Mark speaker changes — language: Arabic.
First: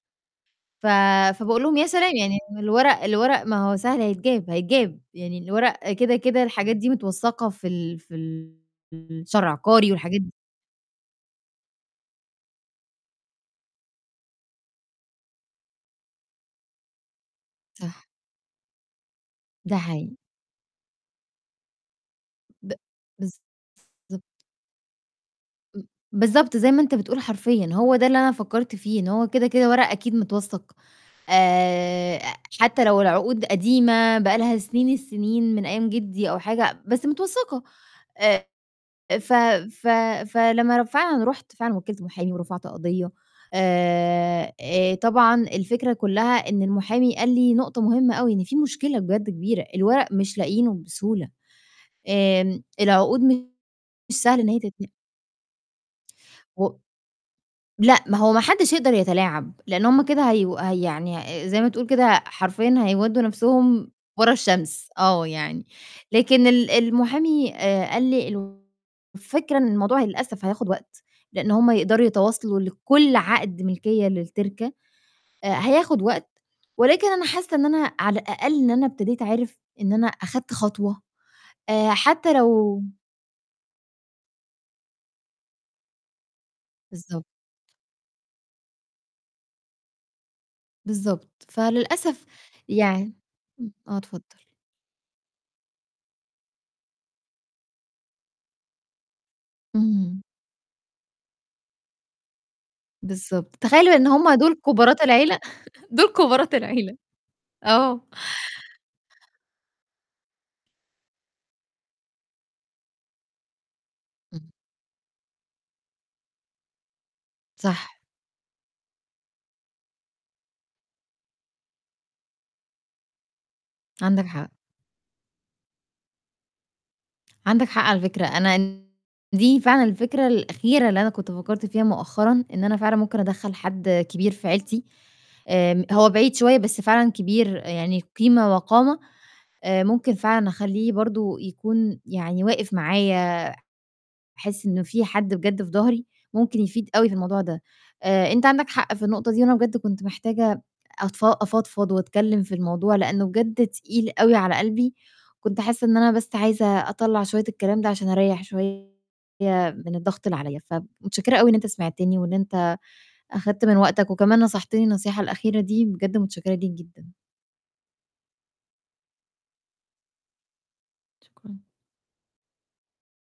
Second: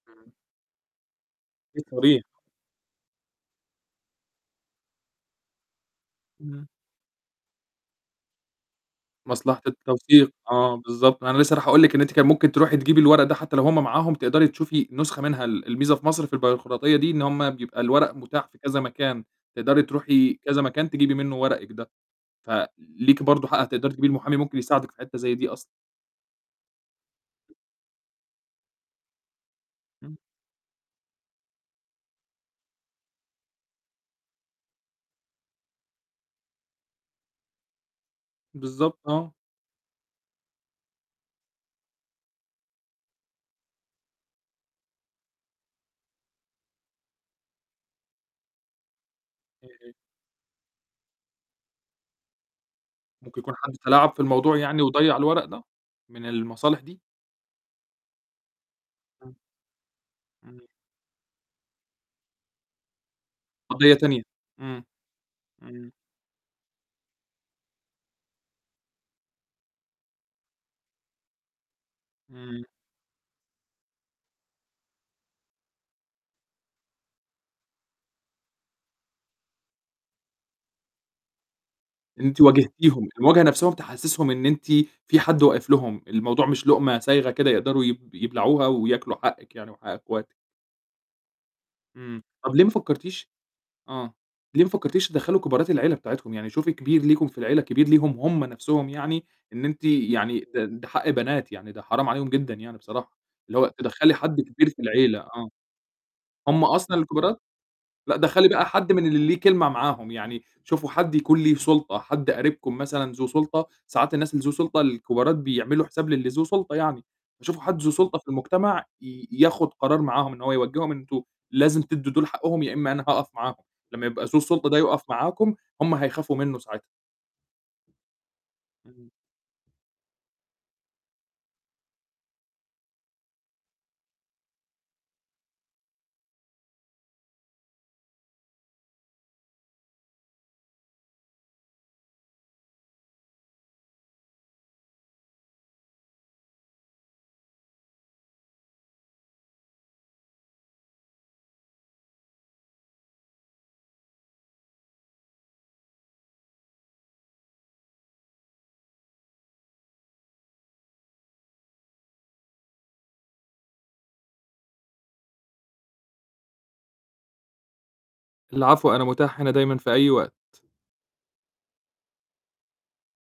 Speaker 1: إمم.
Speaker 2: ف فباقول لهم يا سلام
Speaker 1: [unintelligible]
Speaker 2: يعني الورق الورق ما هو سهل هيتجاب هيتجاب، يعني الورق كده، كده،
Speaker 1: إمم.
Speaker 2: الحاجات دي متوثقة في ال في ال الشهر
Speaker 1: مصلحة
Speaker 2: العقاري والحاجات
Speaker 1: التوثيق،
Speaker 2: د
Speaker 1: آه، بالضبط، أنا لسّة رايح أقول لِك إن أنتِ كان ممكن تروحي تجيبي الورق ده حتّى لو هُم معاهم تقدري تشوفي نسخة منها، ال الميزة في مصر في البيروقراطية دي، إن هُم بيبقى
Speaker 2: صح.
Speaker 1: الورق متاح في كذا مكان،
Speaker 2: ده
Speaker 1: تقدري
Speaker 2: حقيقي.
Speaker 1: تروحي كذا مكان تجيبي منه ورقِك ده،
Speaker 2: ب
Speaker 1: فليكِ برضو حق هتقدري تجيبيه المحامي
Speaker 2: بالضبط.
Speaker 1: ممكن يساعدك في حتّة زي دي أصلًا.
Speaker 2: إم بالضبط زي ما أنت بتقول حرفيًا، هو ده اللي أنا فكّرت فيه إن هو كده، كده ورق أكيد
Speaker 1: إمم.
Speaker 2: متوثّق، آآ، حتّى لو العقود قديمة بقى لها سنين السنين من أيام جدي أو حاجة، بس متوثّقة، آآ،
Speaker 1: بالضبط،
Speaker 2: ف
Speaker 1: آه.
Speaker 2: ف فلمّا ر فعلًا رُحت فعلًا وكّلت محامي ورفعت قضية، آآ آآ، طبعًا الفكرة كلّها إن المحامي قال لي نقطة مهمّة أوي إن في مشكلة بجد كبيرة، الورق مش لاقيينه بسهولة، آمم، العقود
Speaker 1: ممكن
Speaker 2: مش
Speaker 1: يكون حد تلاعب في
Speaker 2: سهل إن
Speaker 1: الموضوع
Speaker 2: هي
Speaker 1: يعني
Speaker 2: تتن
Speaker 1: وضيّع الورق ده، من
Speaker 2: و
Speaker 1: المصالح دي؟
Speaker 2: لأ، ما هو ما حدّش يقدر
Speaker 1: إمم.
Speaker 2: يتلاعب، لإن هُم كده هيو
Speaker 1: إمم.
Speaker 2: ه يعني زي ما تقول كده حرفيًا هيودّوا نَفْسهم
Speaker 1: قضية تانية،
Speaker 2: ورا
Speaker 1: إمم،
Speaker 2: الشمس، آه يعني،
Speaker 1: إمم.
Speaker 2: لكن ال المحامي آآ، قال لي: "الفكرة إن الموضوع للأسف هياخد وقت، لإن هُم يقدروا يتواصلوا
Speaker 1: إمم.
Speaker 2: لكلّ عقد ملكية للتركة، آآ، هياخد وقت"، ولكن أنا حاسّة إن أنا على الأقل إن أنا ابتديت عارف، إن أنا أخدت خطوة، آآ، حتّى
Speaker 1: أنتِ
Speaker 2: لو
Speaker 1: واجهتيهم، المواجهة نَفْسهم تحسّسهم إن أنتِ في حد واقف لهم، الموضوع مش لقمة
Speaker 2: بالضبط.
Speaker 1: سايغة كده يقدروا يب يبلعوها وياكلوا حقِك يعني وحق أخواتِك.
Speaker 2: بالضبط،
Speaker 1: إمم،
Speaker 2: فللأسف
Speaker 1: طب ليه ما
Speaker 2: يعن
Speaker 1: فكّرتيش
Speaker 2: إمم، آه
Speaker 1: آه،
Speaker 2: اتفضل.
Speaker 1: ليه ما فكّرتيش تدخّلي كبارات العيلة بتاعتكم؟ يعني شوفي كبير ليكم في العيلة، كبير ليهم هُم نَفْسهم يعني، إن أنتِ
Speaker 2: اهم.
Speaker 1: يعني ده ده حق بنات يعني ده حرام عليهم جدًا يعني بصراحة،
Speaker 2: بالضبط،
Speaker 1: اللي هو
Speaker 2: تخيّل إن
Speaker 1: تدخّلي
Speaker 2: هُم
Speaker 1: حد
Speaker 2: دُول
Speaker 1: كبير في
Speaker 2: كبارات
Speaker 1: العيلة،
Speaker 2: العيلة،
Speaker 1: آه،
Speaker 2: دُول كبارات
Speaker 1: هُم
Speaker 2: العيلة.
Speaker 1: أصلًا الكبارات؟!
Speaker 2: آه.
Speaker 1: لأ دخّلي بقى حد من اللي ليه كلمة معاهم يعني، شوفوا حد يكون ليه سُلطة، حد قريبكم مثلًا ذو سُلطة، ساعات الناس اللي
Speaker 2: امم.
Speaker 1: ذو سُلطة الكبارات بيعملوا حساب للي ذو سُلطة يعني، فشوفوا حد
Speaker 2: صح.
Speaker 1: ذو سُلطة في المجتمع ي ياخد قرار معاهم إن هو يوجّههم إن أنتم لازم تدّوا دُول حقهم يا إمّا أنا هاقف معاهم، لمّا
Speaker 2: عندك
Speaker 1: يبقى ذو
Speaker 2: حق.
Speaker 1: السُلطة ده يقف معاكم، هُم هيخافوا منه ساعتها.
Speaker 2: عندك حق على فكرة، أنا ال
Speaker 1: إمم.
Speaker 2: دي فعلًا الفكرة الأخيرة اللي أنا كنت فكّرت فيها مؤخرًا، إن أنا فعلًا ممكن أدخّل حد كبير في عيلتي، آمم، هو بعيد شوية بس فعلًا كبير يعني قيمة وقامة، آآ، ممكن فعلًا أخلّيه برضو يكون يعني واقف معايا، أحس إنه في حد بجد في ضهري، ممكن يفيد أوي في الموضوع ده، آآ، أنت عندك حق في النقطة دي، أنا بجد كنت محتاجة أتفا افضفض وأتكلّم في الموضوع، لإنه بجد تقيل أوي على قلبي، كنت حاسّة إن أنا بس عايزة أطلّع شوية الكلام ده عشان أريّح شوية من الضغط اللي عليَّ، فب متشكرة أوي إن أنت سمعتني وإن أنت أخدت من وقتك، وكمان نصحتني النصيحة الأخيرة دي، بجد متشكرة ليك جدًا.
Speaker 1: العفو أنا متاح هنا دايمًا في أي وقت.
Speaker 2: شكرًا.